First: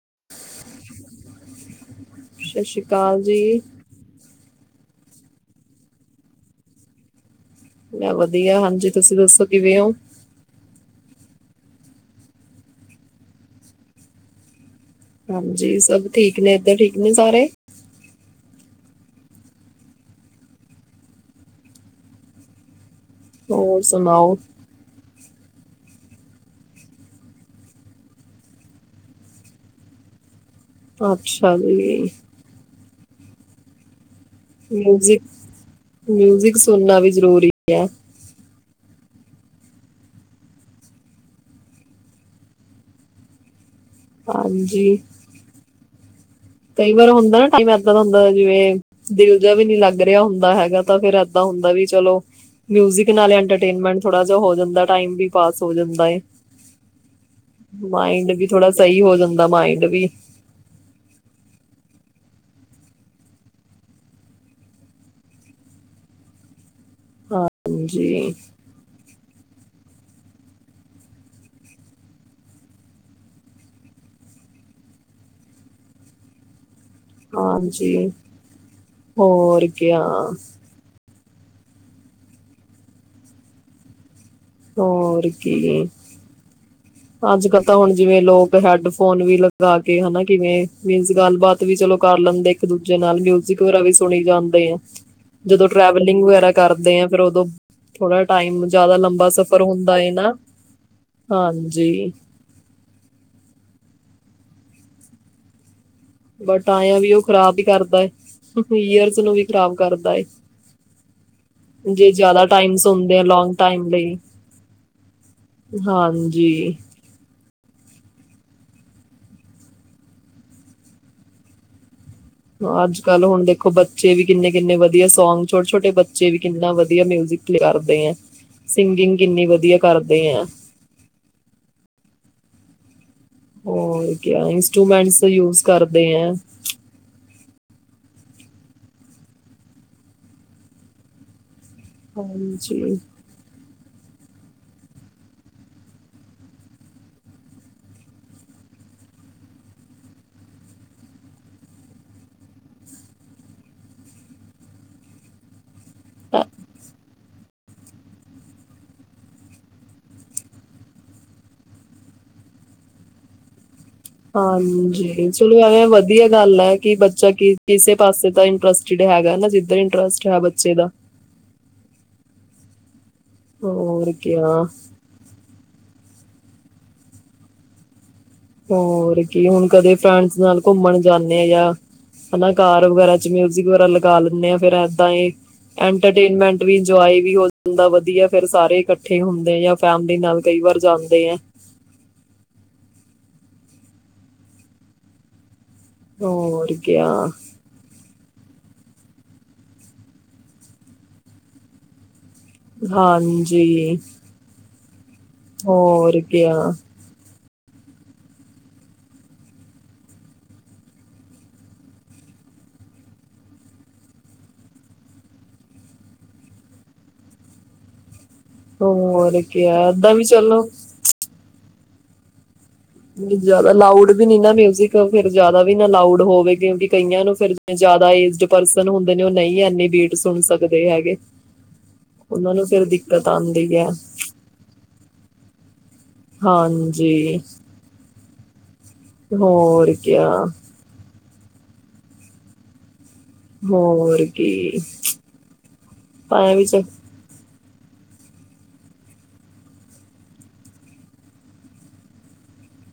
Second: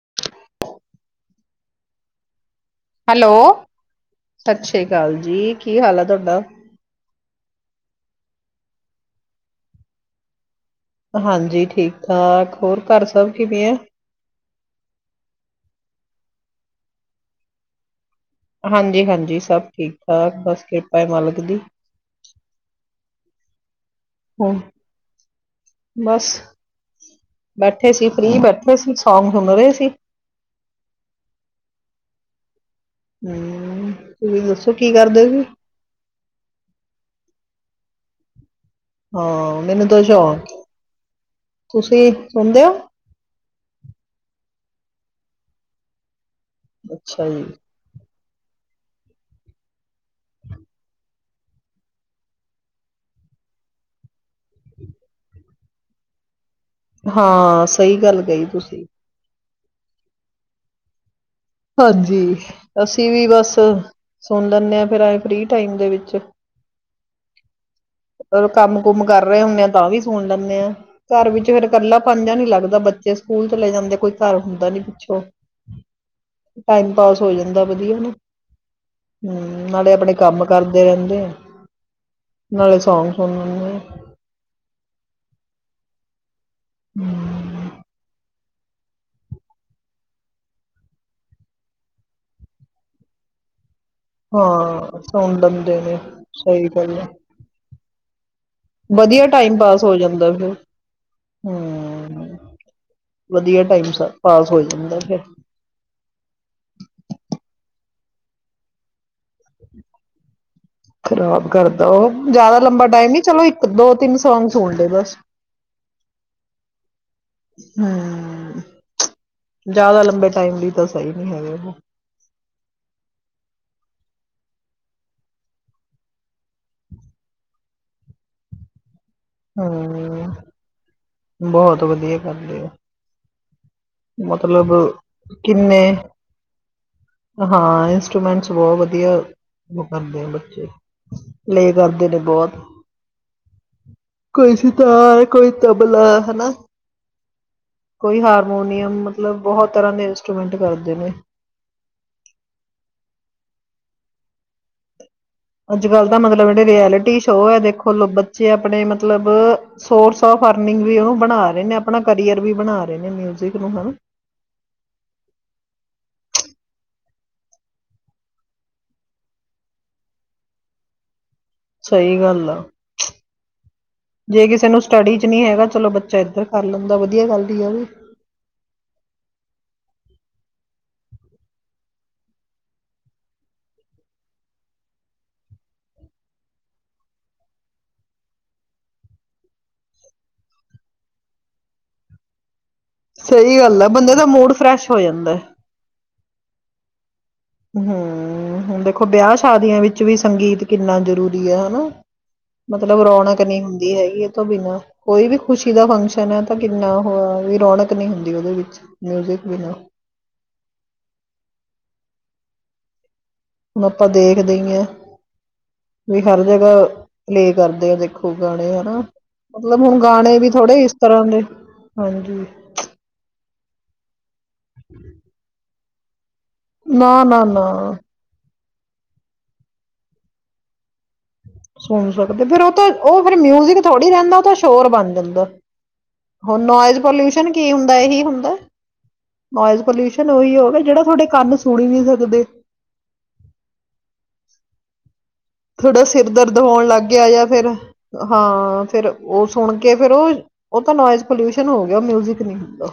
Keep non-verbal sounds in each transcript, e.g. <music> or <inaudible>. <inaudible> ਸਤਿ ਸ੍ਰੀ ਅਕਾਲ ਹੈਲੋ ਜੀ। ਸਤਿ ਸ੍ਰੀ ਅਕਾਲ ਜੀ! ਕੀ ਹਾਲ ਆ ਤੁਹਾਡਾ? ਮੈਂ ਵਧੀਆ ਹਾਂਜੀ, ਤੁਸੀਂ ਦੱਸੋ ਕਿਵੇਂ ਹੋ? ਹਾਂਜੀ, ਠੀਕ ਠਾਕ ਹੋਰ ਘਰ ਸਭ ਕਿਵੇਂ ਆ? ਹਾਂਜੀ, ਸਭ ਠੀਕ ਨੇ ਏਧਰ ਠੀਕ ਨੇ ਸਾਰੇ। ਹਾਂਜੀ, ਹਾਂਜੀ। ਸਭ ਠੀਕ ਠਾਕ। ਬਸ ਕਿਰਪਾ ਹੈ ਮਾਲਕ ਦੀ। ਹੋਰ ਸੁਣਾਓ। ਹ ਬਸ ਬੈਠੇ ਸੀ, ਫ੍ਰਰੀ ਬੈਠੇ ਸੀ, ਸੋਂਗ ਸੁਣ ਰਹੇ ਸੀ। ਅੱਛਾ ਜੀ ਹਮ। ਤੁਸੀਂ ਦੱਸੋ ਕੀ ਮਿਊਜ਼ਿਕ ਕਰਦੇ ਸੀ ਮਿਊਜ਼ਿਕ ਸੁਣਨਾ ਵੀ ਜਰੂਰੀ ਏ ਹਾਂ, ਮੈਨੂੰ ਦੋ ਸ਼ੌਕ ਐ। ਤੁਸੀਂ ਸੁਣਦੇ ਹੋ? ਹਾਂਜੀ। ਕਈ ਵਾਰ ਅੱਛਾ ਹੁੰਦਾ ਜੀ ਨਾ, ਟਾਈਮ ਇੱਦਾਂ ਦਾ ਹੁੰਦਾ। ਜਿਵੇ ਦਿਲ ਜਿਹਾ ਵੀ ਨੀ ਲੱਗ ਰਿਹਾ ਹੁੰਦਾ ਹੈਗਾ, ਤਾਂ ਫੇਰ ਏਦਾਂ ਹੁੰਦਾ ਵੀ ਚਲੋ, ਮਿਊਜਿਕ ਨਾਲ ਇਟਰੇਨਮੈਂਟ ਥੋੜਾ ਜਿਹਾ ਹੋ ਜਾਂਦਾ, ਟਾਈਮ ਵੀ ਪਾਸ ਹੋ ਜਾਂਦਾ ਹੈ। ਹਾਂ, ਸਹੀ ਗੱਲ ਕਹੀ ਤੁਸੀਂ। ਦਾ ਮਾਇੰਡ ਵੀ। ਹਾਂਜੀ, ਅਸੀਂ ਵੀ ਬਸ ਸੁਣ ਲੈਂਦੇ ਆ ਫ੍ਰੀ ਟਾਈਮ ਵਿੱਚ ਹਾਂਜੀ ਕੰਮ-ਕੁਮ ਕਰ ਰਹੇ ਹੁੰਦੇ ਆ ਤਾਂ ਵੀ ਸੁਣ ਲੈਂਦੇ ਆ ਘਰ ਵਿੱਚ, ਫੇਰ ਇਕੇਲਾਪਨ ਜਿਹਾ ਨੀ ਲੱਗਦਾ। ਬੱਚੇ ਸਕੂਲ ਚਲੇ ਜਾਂਦੇ, ਕੋਈ ਘਰ ਹੁੰਦਾ ਨੀ ਪਿੱਛੋ। ਟਾਈਮ ਪਾਸ ਹੋ ਜਾਂਦਾ ਵਧੀਆ, ਹਾਂਜੀ ਨਾ ਹੋਰ ਹਮ ਨਾਲੇ ਆਪਣੇ ਕਿਆ ਕੰਮ ਕਰਦੇ ਰਹਿੰਦੇ ਆ ਨਾਲੇ ਸੌਗ ਸੁਣ ਹੋਰ ਕੀ ਅੱਜ ਕੱਲ ਤਾਂ ਹੁਣ ਜਿਵੇਂ ਲੋਕ ਹੈਡਫੋਨ ਵੀ ਲਗਾ ਕੇ ਹਨਾ। ਕਿਵੇਂ ਮੀਨਸ, ਗੱਲਬਾਤ ਵੀ ਚਲੋ ਕਰ ਲੈਂਦੇ ਇੱਕ ਦੂਜੇ ਨਾਲ, ਮਿਊਜਿਕ ਵੈਗੈਰਾ ਵੀ ਸੁਣੀ ਜਾਂਦੇ ਆ। ਹਾਂ ਸੁਣ ਲੈਂਦੇ ਨੇ ਸਹੀ ਗੱਲ ਆ। ਵਧੀਆ ਟਾਈਮ ਪਾਸ ਹਮ ਵਧੀਆ ਟਾਈਮ ਸ ਪਾਸ ਹੋ ਜਾਂਦਾ ਫਿਰ। ਬਟ ਆਆ ਵੀ ਉਹ ਖਰਾਬ ਵੀ ਕਰਦਾ ਐ। ਖ਼ਰਾਬ ਕਰਦਾ ਉਹ ਜਿਆਦਾ ਟਾਈਮ ਲੰਬਾ ਸੁਣਦੇ ਆ ਲੌਂਗ ਟਾਈਮ ਲਈ ਹਾਂਜੀ ਜ਼ਿਆਦਾ ਲੰਬੇ ਟਾਈਮ ਵੀ ਤਾਂ ਸਹੀ ਨੀ ਹੈਗੇ। ਹਾਂ ਅਜ ਕੱਲ੍ਹ ਹੁਣ ਦੇਖੋ ਬੱਚੇ ਵੀ ਕਿੰਨੇ ਕਿੰਨੇ ਵਧੀਆ ਸੌਂਗ ਛੋਟੇ ਛੋਟੇ ਬੱਚੇ ਵੀ ਕਿੰਨਾ ਵਧੀਆ ਮਿਊਜਿਕ ਪਲੇ ਕਰਦੇ ਆ ਸਿੰਗਿੰਗ ਕਿੰਨੀ ਵਧੀਆ ਕਰਦੇ ਹੂੰ ਆ ਬਹੁਤ ਵਧੀਆ ਕਰਦੇ ਐ ਹੋਰ ਕਿਆ ਇੰਸਟਰ੍ਰੂਮੈਂਟਸ ਯੂਜ ਕਿੰਨੇ ਕਰਦੇ ਆ ਇਟਰੂਮੈਂਟਸ ਬਹੁਤ ਵਧੀਆ ਉਹ ਕਰਦੇ ਆ ਬੱਚੇ ਲੈ ਕਰਦੇ ਨੇ ਬਹੁਤ ਹਾਂਜੀ <unintelligible> ਹੈਨਾ ਕੋਈ ਹਾਰਮੋਨੀਅਮ ਮਤਲਬ ਬਹੁਤ ਤਰ੍ਹਾਂ ਦੇ ਇੰਸਟਰੂਮੈਂਟ ਕਰਦੇ ਨੇ ਅੱਜ ਕੱਲ ਤਾਂ ਅ- ਮਤਲਬ ਜੇਹੜੇ ਰਐਲਲੀਟੀ ਸ਼ੋ ਹੈ ਦੇਖੋ ਬੱਚੇ ਆਪਣੇ ਮਤਲਬ ਸੋਰਸ ਆਫ ਅਰਨਿੰਗ ਵੀ ਉਹਨੂੰ ਬਣਾ ਰਹੇ ਨੇ ਆਪਣਾ ਕਰੀਅਰ ਵੀ ਬਣਾ ਰਹੇ ਨੇ ਮਿਊਜਿਕ ਨੂੰ ਹਨਾ ਹਾਂਜੀ ਚਲੋ ਐਵੇਂ ਵਧੀਆ ਗੱਲ ਹੈ ਕਿ ਬੱਚਾ ਕਿਸੇ ਪਾਸੇ ਦਾ ਇੰਟਰਸਟ ਹੈਗਾ ਨਾ ਜਿਦ ਇੰਟਰਸਟ ਹੈ ਬੱਚੇ ਦਾ ਸਹੀ ਗੱਲ ਆ ਹੋਰ ਕੀ ਜੇ ਕਿਸੇ ਨੂੰ ਸਟੱਡੀ ਚ ਨਹੀਂ ਹੈਗਾ ਚਲੋ ਬੱਚਾ ਇਧਰ ਕਰ ਲੈਂਦਾ ਵਧੀਆ ਗੱਲ ਵੀ ਆ ਵੀ ਹੋਰ ਕੀ ਹੁਣ ਕਦੇ ਫਰੈਂਡਸ ਨਾਲ ਘੁੰਮਣ ਜਾਂਦੇ ਆ ਜਾਂ ਹਨਾ ਕਾਰ ਵਗੈਰਾ ਚ ਮਿਊਜਿਕ ਵਗੈਰਾ ਲਗਾ ਲੈਂਦੇ ਆ ਫੇਰ ਏਦਾਂ ਹੀ ਐਂਟਰਟੇਨਮੈਂਟ ਵੀ ਇੰਜੋਏ ਵੀ ਹੋ ਜਾਂਦਾ ਵਧੀਆ ਫਿਰ ਸਾਰੇ ਇਕੱਠੇ ਹੁੰਦੇ ਆ ਜਾਂ ਫੈਮਲੀ ਨਾਲ ਕਈ ਵਾਰ ਜਾਂਦੇ ਆ ਸਹੀ ਗੱਲ ਹ ਬੰਦੇ ਦਾ ਮੂਡ ਫਰੈਸ਼ ਹੋ ਜਾਂਦਾ ਹੋਰ ਕਿਆ ਹਮਮ ਦੇਖੋ ਵਿਆਹ ਸ਼ਾਦੀਆਂ ਵਿੱਚ ਵੀ ਸੰਗੀਤ ਕਿੰਨਾ ਜ਼ਰੂਰੀ ਹੈ ਹਨਾ ਮਤਲਬ ਰੌਣਕ ਨਹੀਂ ਹੁੰਦੀ ਹਾਂਜੀ ਹੈਗੀ ਇਹ ਤੋਂ ਬਿਨਾਂ ਕੋਈ ਵੀ ਖੁਸ਼ੀ ਦਾ ਹੋਰ ਫੰਕਸ਼ਨ ਹੈ ਤਾਂ ਕਿਆ ਕਿੰਨਾ ਉਹ ਬਈ ਰੌਣਕ ਨਹੀਂ ਹੁੰਦੀ ਉਹਦੇ ਵਿੱਚ ਮਿਊਜਿਕ ਵੀ ਨਾ ਹੁਣ ਆਪਾਂ ਦੇਖਦੇ ਹੀ ਹ ਵੀ ਹਰ ਜਗ੍ਹਾ ਪਲੇਅ ਕਰਦੇ ਹਾਂ ਦੇਖੋ ਗਾਣੇ ਹਨਾ ਹੋਰ ਕਿਆ ਮਤਲਬ ਹੁਣ ਏਦਾਂ ਗਾਣੇ ਵੀ ਚਲੋ ਥੋੜੇ ਇਸ ਤਰ੍ਹਾਂ ਦੇ ਹਾਂਜੀ ਨਹੀਂ ਜਿਆਦਾ ਲਾਉੜ ਨ ਨਾ ਮਿਊਜਿਕ ਫਰ ਜ਼ਿਆਦਾ ਇੰਨਾ ਲਾਊਡ ਹੋਵੇ ਕਿਉਂਕਿ ਨਾ ਕਈਆਂ ਨੂੰ ਨਾ ਫਿਰ ਨਾ ਜ਼ਿਆਦਾ ਏਜਡ ਪਰਸਨ ਹੁੰਦੇ ਨੇ ਉਹ ਨਹੀਂ ਇਨੀੇ ਬੀਟ ਸੁਣ ਸਕਦੇ ਹੈਗੇ ਸੁਣ ਸਕਦੇ ਉਹਨਾਂ ਫਿਰ ਨੂੰ ਉਹ ਤਾਂ ਉਹ ਦਿੱਕਤ ਫਿਰ ਆਉਂਦੀ ਮਿਊਜਿਕ ਹੈ ਥੋੜ੍ਹੀ ਰਹਿੰਦਾ ਉਹ ਤਾਂ ਸ਼ੋਰ ਬਣ ਜਾਂਦਾ ਹੁਰ ਨੋਇਜ਼ ਹਾਂਜੀ ਪੋਲਿਊਸ਼ਨ ਕੀ ਹੁੰਦਾ ਇਹੀ ਹੁੰਦਾ ਨੋਇਜ਼ ਹੋਰ ਕਿਆ ਪੋਲਿਊਸ਼ਨ ਉਹੀ ਹੋ ਗਿਆ ਜਿਹੜਾ ਤੁਹਾਡੇ ਸਾਨੂ ਸੁਣ ਹੀ ਨਹੀਂ ਸਕਦੇ ਹੋਰ ਕੀ ਥੋਡਾ ਸਿਰ ਪਾਇਆ ਦਰਦ ਵਿੱਚ ਹੋਣ ਲੱਗ ਗਿਆ ਜਾਂ ਫਿਰ ਹਾਂ ਫਿਰ ਉਹ ਸੁਣ ਕੇ ਫੇਿਰ ਉਹ ਉਹ ਤਾਂ ਨੋਇਜ਼ ਪੋਲਿਊਸ਼ਨ ਹੋ ਗਿਆ ਮਿਊਜਿਕ ਨਹੀਂ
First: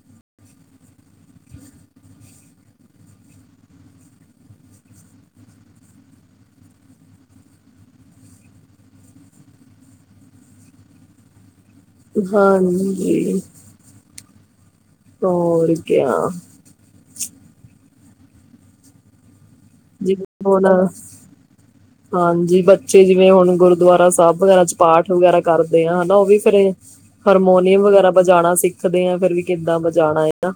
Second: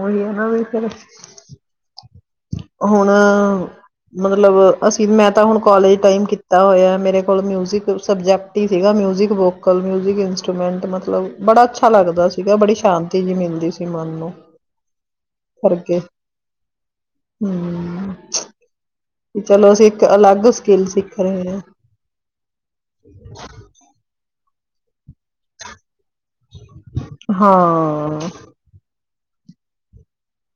ਉਹੀ ਹੈ ਨਾ ਫਿਰ ਹੁਣ ਮਤਲਬ ਅਸੀਂ ਮੈਂ ਤ ਹੁਣ ਕਾਲਜ ਟਮ ਕੀਤਾ ਹੋਆ ਮੇਰੇ ਕੋਲ ਮਿਊਜਿਕ ਸਬਜੈਕਟ ਹੀ ਸੀਗਾ ਮਿਜਿਕ ਵੋਕਲ ਮਿਜਿਕ ਇੰਸਟਰੂਮੈਂਟ ਮਤਲਬ ਬੜਾ ਅੱਛਾ ਲੱਗਦਾ ਸੀਗਾ ਬੜੀ ਸ਼ਾਂਤੀ ਜੀ ਹਾਂਜੀ ਮਿਲਦੀ ਸੀ ਮਨ ਨੂੰ ਹੋਰ ਕਰਕੇ ਕਿਆ। <inaudible> ਇੱਕ ਜਿਵੇਂ ਅਲੱਗ ਹੁਣ ਸਕਿੱਲ ਸਿੱਖ ਰਹੇ ਹਾਂ ਹਾਂਜੀ ਬੱਚੇ ਜਿਵੇਂ ਹੁਣ ਗੁਰਦੁਆਰਾ ਸਾਹਿਬ। ਲੋ ਅੱਜ ਪਾਠ ਵਗੈਰਾ ਕਰਦੇ ਹਨ। ਲੋ ਵੀ ਫਿਰ ਹਰਮੋਨੀਅਮ ਵਗੈਰਾ ਹਾਂ ਵਜਾਉਣਾ ਸਿੱਖਦੇ ਆ। ਫਿਰ ਵੀ ਕਿੱਦਾਂ ਬਚਾਣ ਆਇਆ।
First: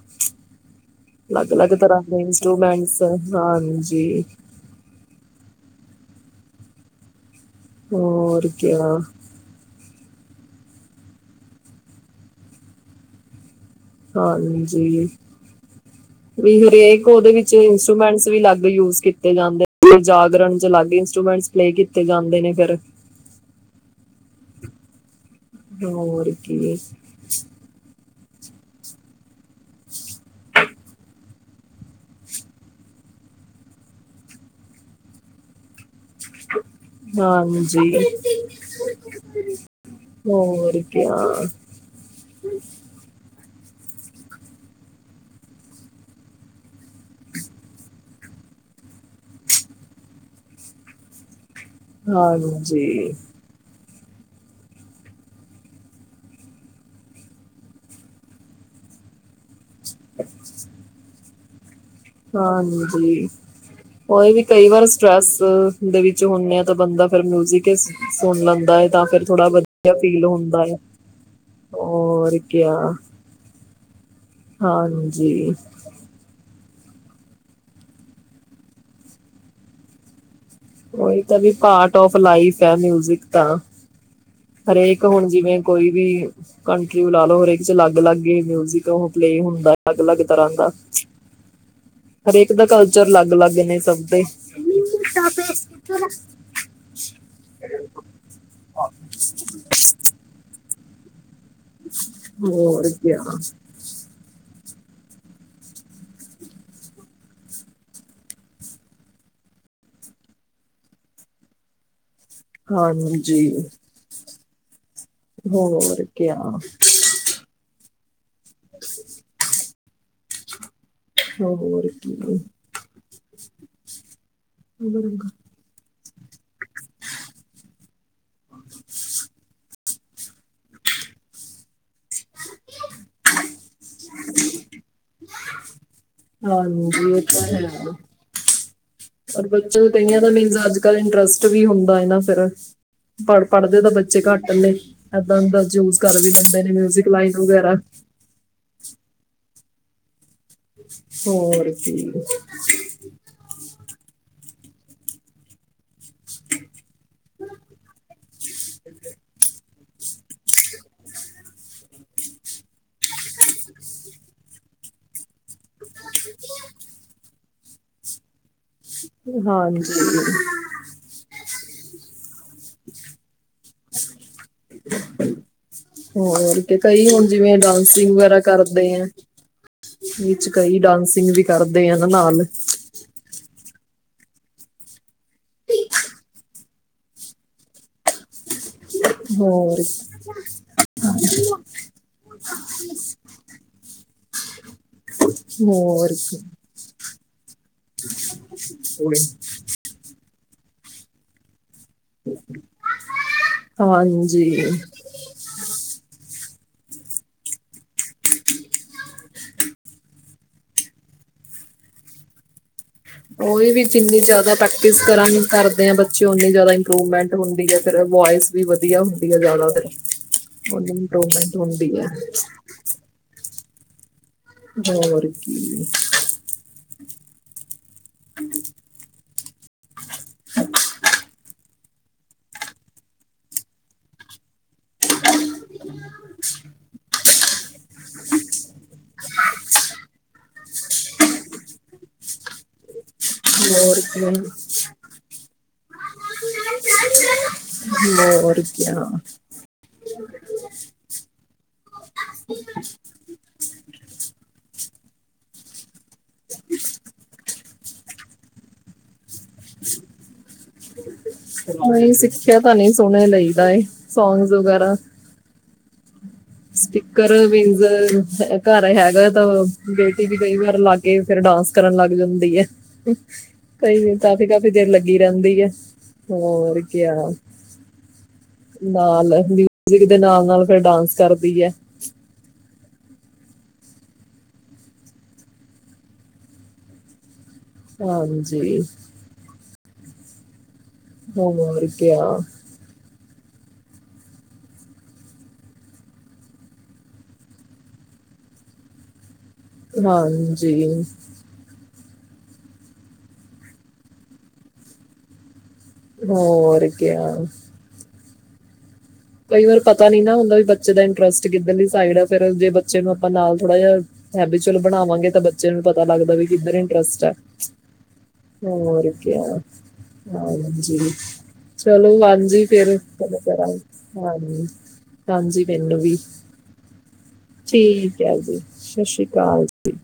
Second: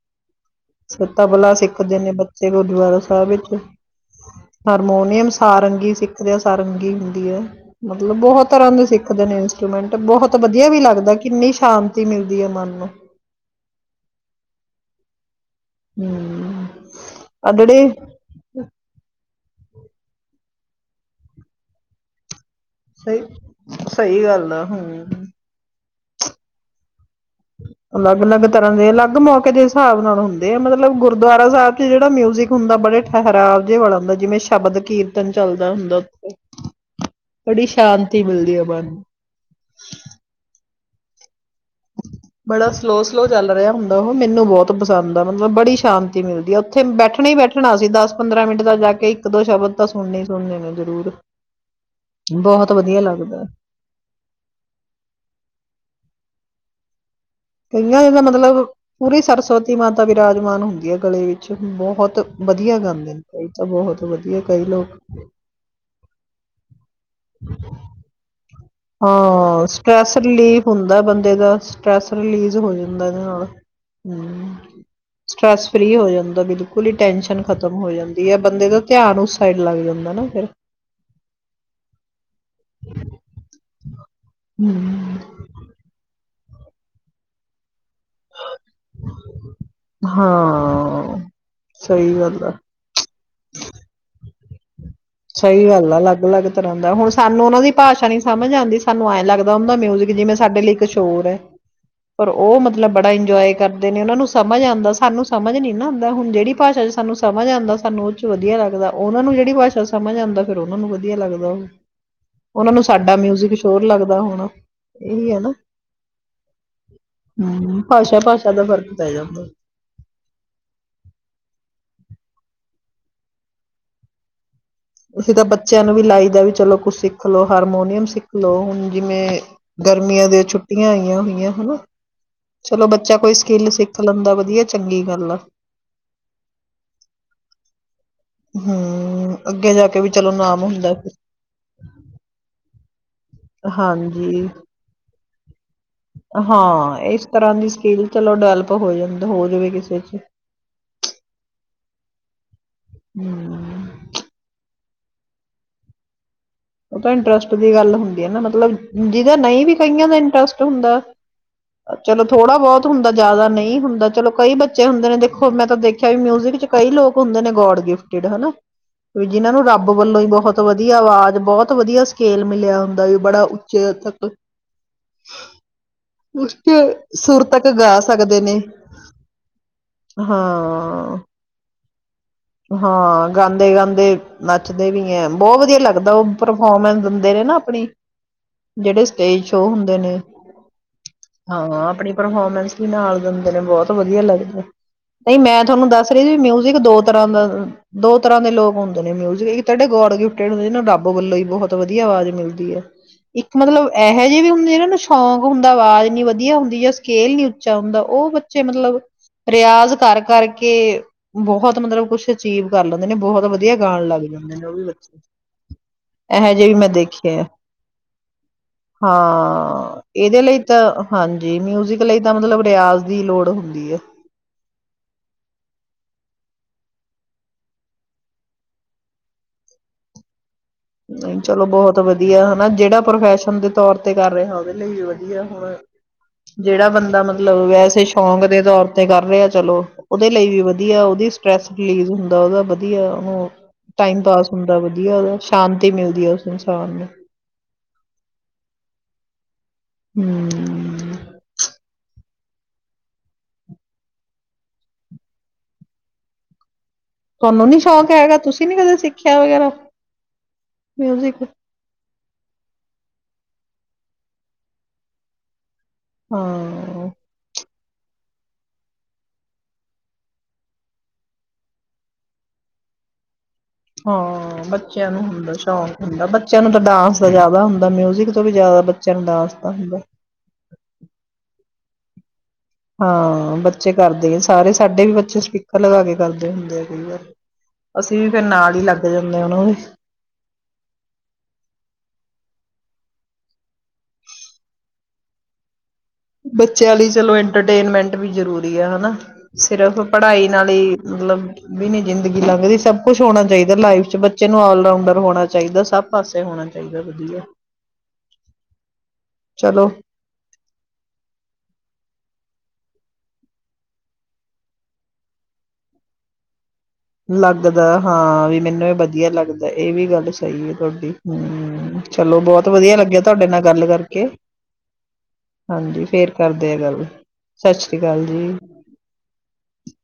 ਸਭ ਦਾ ਬਲਾ ਭਲਾ ਸਿੱਖਦੇ ਨੇ ਬੱਚੇ ਗੁਰਦੁਆਰਾ ਇੰਸਟਰੂਮੈਂਟਸ ਸਾਹਿਬ ਵਿੱਚ। ਹਾਂਜੀ ਹਾਰਮੋਨੀਅਮ ਸਾਰੰਗ। ਕੀ ਸਿੱਖਦੇਆਂ ਸਾਰੰਗੀ ਹੁੰਦੀ ਹੈ। ਮਤਲਬ ਹੋਰ ਬਹੁਤ ਤਰ੍ਹਾਂ ਦੇ ਕਿਆ ਸਿੱਖਦੇ ਨੇ ਇੰਸਟਰੂਮੈਂਟ। ਬਹੁਤ ਵਧੀਆ ਵੀ ਲੱਗਦਾ ਕਿੰਨੀ ਸ਼ਾਂਤੀ ਮਿਲਦੀ ਹੈ ਮਨ ਨੂੰ। ਹਾਂਜੀ। ਹਮ ਹਰੇਕ ਉਹਦੇ ਵਿੱਚ ਆ ਜਿਹੜੇ ਇੰਸਟਰੂਮੈਂਟਸ ਵੀ ਅਲੱਗ ਯੂਜ ਤੇ ਜਾਂਦੇ ਜਾਗਰਣ ਚ ਅਲੱਗ ਇੰਸਟਰੂਮੈਂਟਸ ਪਲੇ ਕੀਤੇ ਜਾਂਦੇ ਨੇ ਫਿਰ। ਸਹੀ ਸਹੀ ਗੱਲ ਆ ਹੂ। ਤੇ ਹੋਰ ਕੀ। ਅਲੱਗ। ਅਲੱਗ ਤਰ੍ਹਾਂ ਦੇ ਅਲੱਗ <unintelligible> ਕਦੇ ਹਿਸਾਬ ਨਾਲ ਹੁੰਦੇ ਆ ਮਤਲਬ। ਮਤਲਬ ਗੁਰਦੁਆਰਾ ਸਾਹਿਬ ਚ ਜਿਹੜਾ ਮਿਊਜਿਕ ਹੁੰਦਾ ਬੜੇ ਠਹਿਰਾਵ ਜੇ ਵਾਲਾ ਹੁੰਦਾ ਜਿਵੇ ਸ਼ਬਦ ਕੀਰਤਨ ਚੱਲਦਾ ਹੁੰਦਾ। ਬੜੀ ਹਾਂਜੀ ਸ਼ਾਂਤੀ ਮਿਲਦੀ ਆ ਮਨ ਨੂੰ। ਤੇ ਹਾਂ। ਬੜਾ ਸਲੋ- ਸਲੋ ਚੱਲ ਰਿਹਾ। ਹੁੰਦਾ ਹੋ ਮੈਨੂੰ ਬਹੁਤ ਪਸੰਦ ਆ ਮਤਲਬ ਬੜੀ ਸ਼ਾਂਤੀ ਮਿਲਦੀ ਆ ਉੱਥੇ ਬੈਠਣਾ ਹੀ ਬੈਠਣਾ ਸੀ ਦਸ ਪੰਦਰਾਂ ਮਿੰਟ ਦਾ ਜਾ ਕੇ ਇੱਕ ਦੋ ਸ਼ਬਦ ਤਾਂ ਸੁਣਨੇ ਸੁਣਨੇ ਜ਼ਰੂਰ। ਬਹੁਤ ਵਧੀਆ ਹਾਂਜੀ ਲੱਗਦਾ। ਕਈਆਂ ਦੇ ਤੇ ਮਤਲਬ ਪੂਰੀ ਸਰਸਵਤੀ ਤੇ ਮਾਤਾ ਵਿਰਾਜਮਾਨ ਹੁੰਦੀ ਹੈ ਗਲੇ ਵਿੱਚ। ਬਹੁਤ ਵਧੀਆ ਗਾਉਂਦੇ ਨੇ ਹਾਂਜੀ, ਕਈ ਤਾਂ ਬਹੁਤ ਕੋਈ ਵਧੀਆ ਵੀ ਕਈ ਵਾਰ ਲੋਕ ਸਟਰ੍ਰੈਸ ਦੇ ਵਿੱਚ ਹੁੰਨੇ ਆ ਤਾਂ ਬੰਦਾ ਫਿਰ ਮਿਊਜਿਕ ਹੀ ਸੁਣ ਲੈਂਦਾ ਹੈ ਤਾਂ ਫਿਰ ਥੋੜਾ ਹਾਂ ਵਧੀਆ ਸਟ੍ਰੈਸ ਫੀਲ ਹੁੰਦਾ ਰਿਲੀਫ ਹੈ। ਬੰਦੇ ਦਾ <unintelligible> ਸਟ੍ਰੈਸ ਰਿਲੀਜ਼ ਹੋ ਜੰਦਾ ਹੈ ਨਾ ਹ ਹਾਂਜੀ ਸਟਰ੍ਰੈਸ ਫ੍ਰਰੀ ਹੋ ਜਾਂਦਾ ਬਿਲਕੁਲ। ਫੁਲੀ ਟੈਨਸ਼ਨ ਖ਼ਤਮ ਹੋ ਜਾਂਦੀ ਹੈ ਬੰਦੇ ਦਾ ਧਿਆਨ ਉਸ ਸਾਈਡ ਲੱਗ ਜਾਂਦਾ ਨਾ ਫਿਰ। ਉਹੀ ਤਾਂ ਵੀ ਪਾਰਟ ਆਫ ਲਾਈਫ ਆ ਮਿਊਜਿਕ ਤਾ ਹਮ ਹਰੇਕ ਨੂੰ ਹੁਣ ਜਿਵੇਂ ਕੋਈ ਵੀ ਕਣਕੀ <unintelligible> ਲਾਲੋ ਰਹੇਗੀ। ਅਲੱਗ ਅਲੱਗ ਮਿਊਜਿਕ ਉਹ ਪਲੇ ਹੁੰਦਾ, ਅਲੱਗ ਅਲੱਗ ਤਰ੍ਹਾਂ ਦਾ ਹਾਂ ਸਹੀ ਗੱਲ ਆ ਹਰੇਕ ਦਾ ਕਲਚਰ ਅਲੱਗ ਅਲੱਗ ਨੇ ਸਭ ਦੇ <unintelligible> ਸਹੀ ਗੱਲ ਅਲੱਗ ਅਲੱਗ ਤਰ੍ਹਾਂ ਦਾ ਹੁਣ ਸਾਨੂੰ ਉਹਨਾਂ ਦੀ ਭਾਸ਼ਾ ਨੀ ਸਮਝ ਆਉਂਦੀ, ਸਾਨੂੰ ਐਂ ਲੱਗਦਾ ਹੁੰਦਾ ਮਿਊਜਿਕ ਜਿਵੇਂ ਸਾਡੇ ਇਕ ਸ਼ੋਰ ਹੈ। ਪਰ ਉਹ ਹੋਰ ਮਤਲਬ ਬੜਾ ਕਿਆ ਇੰਜੋਏ ਕਰਦੇ ਨੇ ਉਹਨਾਂ ਨੂੰ ਸਭ ਸਮਝ ਆਉਂਦਾ ਸਾਨੂੰ ਸਮਝ ਨੀ ਨਾ ਆਂਦਾ, ਹੁਣ ਜਿਹੜੀ ਭਾਸ਼ਾ ਚ ਸਾਨੂੰ ਸਮਝ ਆਉਂਦਾ ਸਾਨੂੰ ਉਹ ਚ ਵਧੀਆ ਲੱਗਦਾ, ਉਹਨਾਂ ਨੂੰ ਜਿਹੜੀ ਭਾਸ਼ਾ ਸਮਝ ਆਉਂਦਾ, ਫਿਰ ਉਹਨਾ ਨੂੰ ਵਧੀਆ ਲੱਗਦਾ ਉਹ। ਉਹਨਾਂ ਨੂੰ ਸਾਡਾ ਹਾਂਜੀ ਮਿਊਜਿਕ ਸ਼ੋਰ ਲੱਗਦਾ ਹੋਣਾ। ਇਹੀ ਹੈ ਨਾ ਹੋਰ ਕਿਆ ਭਾਸਾ ਫ਼ਰਕ ਪੈ ਜਾਂਦਾ। ਹੋਰ ਕੀ ਅਸੀ ਤਾਂ ਬੱਚਿਆਂ ਨੂੰ ਵੀ ਲਾਈਦਾ ਵੀ ਚਲੋ ਕੁਛ ਸਿੱਖ ਲਓ, ਹਾਰਮੋਨੀਅਮ ਸਿੱਖ ਲਓ ਹੁਣ ਜਿਵੇਂ ਗਰਮੀਆਂ ਦੀ ਛੁੱਟੀਆਂ ਆਈਆਂ ਹੋਈਆਂ ਹਨਾ। ਚਲੋ ਬੱਚਾ ਕੋਈ ਸਕਿੱਲ ਸਿੱਖ ਲੈਂਦਾ, ਵਧੀਆ ਚੰਗੀ ਗੱਲ ਆ। ਹਾਂਜੀ ਇਹ ਤਾਂ ਹਮ ਹੈ। ਅੱਗੇ ਬੱਚੇ ਜਾ ਨੂੰ ਕੇ ਵੀ ਕਈਆਂ ਦਾ ਚਲੋ ਮੀਨਜ਼ ਨਾਮ ਅੱਜ ਹੁੰਦਾ ਕੱਲ ਫਿਰ। ਇੰਟਰਸਟ ਵੀ ਹੁੰਦਾ ਨਾ ਫਿਰ ਪੜ੍ਹ ਪੜ੍ਹਦੇ ਤਾਂ ਬੱਚੇ ਹਾਂਜੀ ਘੱਟ ਨੇ ਏਦਾਂ ਦਾ ਚੂਜ਼ ਕਰ ਵੀ ਲੈਂਦੇ ਨੇ ਹਾਂ ਮਿਊਜ਼ਿਕ ਇਸ ਲਾਈਨ ਤਰ੍ਹਾਂ ਦੀ ਵਗੈਰਾ ਸਕਿੱਲ ਚਲੋ ਡਿਵੈਲਪ ਹੋ ਹੋ ਜਾਵੇ ਕਿਸੇ ਚ ਹੋਰ ਕੀ ਹੂੰ। ਉਹ ਤਾਂ ਇੰਟਰਸਟ ਦੀ ਗੱਲ ਹੁੰਦੀ ਹੈ ਨਾ, ਮਤਲਬ ਜਿਹਦਾ ਨਹੀਂ ਵੀ ਕਈਆਂ ਦਾ ਇੰਟਰਸਟ ਹੁੰਦਾ, ਚਲੋ ਥੋੜਾ ਬਹੁਤ ਹੁੰਦਾ ਜ਼ਿਆਦਾ ਨਹੀਂ ਹੁੰਦਾ ਚਲੋ ਕਈ ਬੱਚੇ ਹੁੰਦੇ ਨੇ, ਦੇਖੋ ਮੈਂ ਤਾਂ ਦੇਖਿਆ ਵੀ ਮਿਊਜਿਕ ਚ ਕਈ ਲੋਕ ਹੁੰਦੇ ਨੇ ਗੋਡ ਗਿਫਟਿਡ ਹਨਾ। ਵੀ ਜਿੰਨਾ ਨੂੰ ਰੱਬ ਵੱਲੋਂ ਹੀ ਹਾਂਜੀ ਬਹੁਤ ਵਧੀਆ ਆਵਾਜ਼ ਬਹੁਤ ਵਧੀਆ ਸਕੇਲ ਮਿਲਿਆ ਹੁੰਦਾ ਵੀ ਬੜਾ ਤੱਕ ਉੱਚ ਹੋਰ ਕਿ ਕਈ ਹੁਣ ਸੁਰ ਜਿਵੇਂ ਤੱਕ ਗਾ ਡਾਂਸਿੰਗ ਵਗੈਰਾ ਸਕਦੇ ਨੇ ਕਰਦੇ ਆ ਵਿੱਚ ਕਈ ਹਾਂ, ਡਾਂਸਿੰਗ ਵੀ ਕਰਦੇ ਆ ਨਾ ਨਾਲ ਹਾਂ ਗਾਉਂਦੇ, ਗਾਉਂਦੇ ਨੱਚਦੇ ਵੀ ਹੈ, ਬਹੁਤ ਵਧੀਆ ਲੱਗਦਾ। ਜਿੰਦਾ ਉਹ ਪਰਫੋਰਮੈਂਸ ਦਿੰਦੇ ਨੇ ਨਾ ਆਪਣੀ ਜਿਹੜੇ ਸਟੇਜ ਸ਼ੋ ਹੋਰ ਹੁੰਦੇ ਨੇ। ਹਾਂ, ਆਪਣੀ ਪਰਫੋਰਮੈਂਸ ਵੀ ਨਾਲ ਦਿੰਦੇ ਨੇ ਬਹੁਤ ਵਧੀਆ ਲੱਗਦਾ। ਨਹੀਂ ਮੈਂ ਤੁਹਾਨੂੰ ਦੱਸ ਹੋਰ ਰਹੀ ਸੀ ਵੀ, ਕੀ। ਮਿਊਜਿਕ ਦੋ ਤਰ੍ਹਾਂ ਦਾ ਦੋ ਤਰ੍ਹਾਂ ਦੇ ਲੋਕ ਹੁੰਦੇ ਨੇ ਮਿਊਜਿਕ ਇੱਕ ਤੇ ਗੋਡ ਗਿਫਿਟ <unintelligible> ਰੱਬ ਵੱਲੋਂ ਹੀ ਬਹੁਤ ਵਧੀਆ ਆਵਾਜ਼ ਮਿਲਦੀ ਹੈ, ਇੱਕ ਮਤਲਬ ਇਹੋ ਜਿਹੇ ਵੀ ਹਾਂਜੀ ਹੁੰਦੇ ਨਾ ਸ਼ੌਂਕ ਹੁੰਦਾ, ਆਵਾਜ਼ ਇੰਨੀ ਵਧੀਆ ਹੁੰਦੀ। ਜਾਂ ਸਕੇਲ ਨੀ ਉੱਚਾ ਹੁੰਦਾ ਉਹ ਬੱਚੇ ਮਤਲਬ ਰਿਆਜ਼ ਕਰ ਕਰਕੇ ਬਹੁਤ ਮਤਲਬ ਕੁਛ ਅਚੀਵ ਕਰ ਲੈਂਦੇ ਨੇ ਬਹੁਤ ਉਹੀ ਵਧੀਆ ਵੀ ਗਾਣ ਜਿੰਨੀ ਲੱਗ ਜ਼ਿਆਦਾ ਜਾਂਦੇ ਨੇ ਉਹ ਵੀ ਪ੍ਰੈਕਟਿਸ ਬੱਚੇ ਕਰਾਂਗੇ ਕਰਦੇ ਆ ਬੱਚੇ ਓਨੀ ਇਹੋ ਜਿਹੇ ਜਿਆਦਾ ਵੀ ਮੈਂ ਇੰਪਰੂਵਮੈਂਟ ਦੇਖੇ ਆ ਹੁੰਦੀ ਹੈ ਫਿਰ ਵਇਸ ਵੀ ਵਧੀਆ ਹੁੰਦੀ ਹੈ। ਜ਼ਿਆਦਾ ਫ ਹਾਂ ਇਹਦੇ ਲਈ ਓਨੀ ਤਾਂ ਇੰਪਰੂਵਮੈਂਟ ਹਾਂਜੀ ਹੁੰਦੀ ਮਿਊਜਿਕ ਹੈ। ਲਈ ਤਾਂ ਮਤਲਬ ਰਿਆਜ਼ ਦੀ ਲੋੜ ਹੁੰਦੀ ਹੈ। ਹ ਮਰ ਕੀ <unintelligible> ਨਹੀਂ ਚਲੋ ਬਹੁਹਤ ਵਧੀਆ ਹਨਾ ਜਿੜਾ ਪ੍ਰੋਫੈਸ਼ਨ ਦੇ ਤਰ ਤੇ ਕਰ ਰਿਹਾ ਦੇ ਲਈ ਵੀ ਵਧਆ ਜਿਹੜਾ ਬੰਦਾ ਮਤਲਬ ਵੈਸੇ ਸ਼ੌਕ ਦੇ ਤਰ ਤੇ ਕਰ ਰਿਹਾ ਚਲੋ ਓਦੇ ਲਈ ਵੀ ਵਧੀਆ ਓ ਸਸ ਰਿਲੀਜ਼ ਹੁੰਦਾਓਦਾ ਵਧੀਆੂੰ ਹੋਰ ਟਾਈਮ ਕੀ ਪਾਸ ਹੁੰਦਾ ਵਧੀਆ ਵਧੀਆ ਸ਼ਾਂਤੀ ਮਿਲਦੀ ਹੈ। ਉਸ ਇਨਸਾਨ ਨੂੰ <unintelligible> ਹੂ ਤੁਹਾਨੂੰ ਨੀ ਸ਼ੌਕ ਹੈਗਾ ਤੁਸੀਂ ਨੀ ਕਦੇ ਸਿੱਖਿਆ ਵਗੈਰਾ ਮਿਊਜਿਕ ਸਿੱਖਿਆ ਤਾਂ ਨਹੀ ਸੁਣ ਲਈਦਾ ਸੌਗਸ ਵਗੈਰਾ ਹਾਂ ਸਪੀਕਰ ਘਰ ਹੈਗਾ ਤਾਂ ਬੇਟੀ ਵੀ ਕਈ ਵਾਰ ਲਾ ਕੇ ਫੇਿਰ ਡਾਂਸ ਕਰਨ ਲੱਗ ਜਾਂਦੀ ਹੈ। ਕਈ ਕਾਫੀ ਹਾਂ ਕਾਫੀ ਦੇਰ ਬੱਚਿਆਂ ਲੱਗੀ ਨੂੰ ਹੁੰਦਾ ਰਹਿੰਦੀ ਹੈ ਸ਼ੌਕ ਹੁੰਦਾ ਬੱਚਿਆਂ ਨੂੰ ਹੋਰ ਤਾਂ ਡਾਂਸ ਦਾ ਕ ਜ਼ਿਆਦਾ ਹੁੰਦਾ ਮਿਊਜਿਕ ਤੋਂ ਵੀ ਜ਼ਿਆਦਾ ਬੱਚਿਆਂ ਨੂੰ ਨਾਲ ਡਾਂਸ ਦਾ ਹੁੰਦਾ ਮਿਊਜਿਕ ਦੇ ਨਾਲ -ਨਾਲ ਫਿਰ ਡਾਂਸ ਕਰਦੀ ਹੈ। <inaudible> ਹਾਂ ਬੱਚੇ ਕਰਦੇ ਸਾਰੇ ਸਾਡੇ ਵੀ ਬੱਚੇ ਸਪੀਕਰ ਲਗਾ ਕੇ ਕਰਦੇ ਹੁੰਦੇ ਆ ਕਈ ਵ ਅਸੀਂ ਵੀ ਫਿਰ ਨਾਲ ਹਾਂਜੀ ਹੀ ਲੱਗ ਜਾਂਦੇ ਹ ਉਹ ਨੂੰ ਵੀ। ਹੋਰ ਕਿਆ ਬੱਚਿਆਂ ਲਈ ਚਲੋ ਇੰਟਰਟੇਨਮੈਂਟ ਵੀ ਜ਼ਰੂਰੀ ਆ ਹਨਾ ਸਿਰਫ ਪੜ੍ਹਾਈ ਨਾਲ ਹੀ ਹਾਂਜੀ ਮਤਲਬ ਵੀ ਨ ਜ਼ਿੰਦਗੀ ਲੰਘਦੀ ਸਭ ਕੁਛ ਹੋਣਾ ਚਾਹੀਦਾ ਲਾਈਫ ਚ ਬੱਚੇ ਨੂੰ ਆਲਰਾਊਂਡਰ ਹੋਣਾ 'ਚ ਚਾਹੀਦਾ ਸਭ ਪਾਸੇ ਹੋਣਾ ਹੋਰ ਚਾਹੀਦਾ ਕੀ ਵਧੀਆ ਕਈ ਵਾਰ ਚਲੋ ਪਤਾ ਨੀ ਨਾ ਹੁੰਦਾ ਵੀ ਬੱਚੇ ਦਾ ਇੰਟਰਸਟ ਕਿੱਧਰਲੀ ਸਾਈਡ ਹੈ। ਫ਼ਿਰਰ ਜੇ ਬੱਚੇ ਨੂੰ ਆਪਾਂ ਨਾਲ ਥੋੜਾ ਜਿਹਾ ਹੈਬੀਚਲ ਬਣਾਵਾਂਗੇ ਤਾਂ ਬੱਚੇ ਨੂੰ ਪਤਾ ਲੱਗਦਾ ਵੀ ਕਿੱਧਰ ਇੰਟਰਸਟ ਹੈ ਲੱਗਦਾ ਹਾਂ ਵੀ ਮੈਨੂੰ ਇਹ ਹੋਰ ਵਧੀਆ ਕੀ ਲੱਗਦਾ ਇਹ ਵੀ ਗੱਲ ਸਹੀ ਹੈ। ਹਾਂਜੀ ਤੁਹਾਡੀ ਹਮ ਚਲੋ ਹਾਂਜੀ ਬਹੁਤ ਵਧੀਆ ਫਿਰ ਲੱਗਿਆ ਕਦੋਂ ਤੁਹਾਡੇ ਨਾਲ ਗੱਲ ਕਰਕੇ ਕਰਾਂਗੇ ਹਾਂਜੀ -ਹਾਂਜੀ ਮੈਨੂੰ ਵੀ ਫੇਰ ਕਰਦੇ ਆ ਗੱਲ ਸਤਿ ਸ੍ਰੀ ਠੀਕ ਅਕਾਲ ਆ ਜੀ ਸਤਿ ਸ੍ਰੀ ਅਕਾਲ ਜੀ।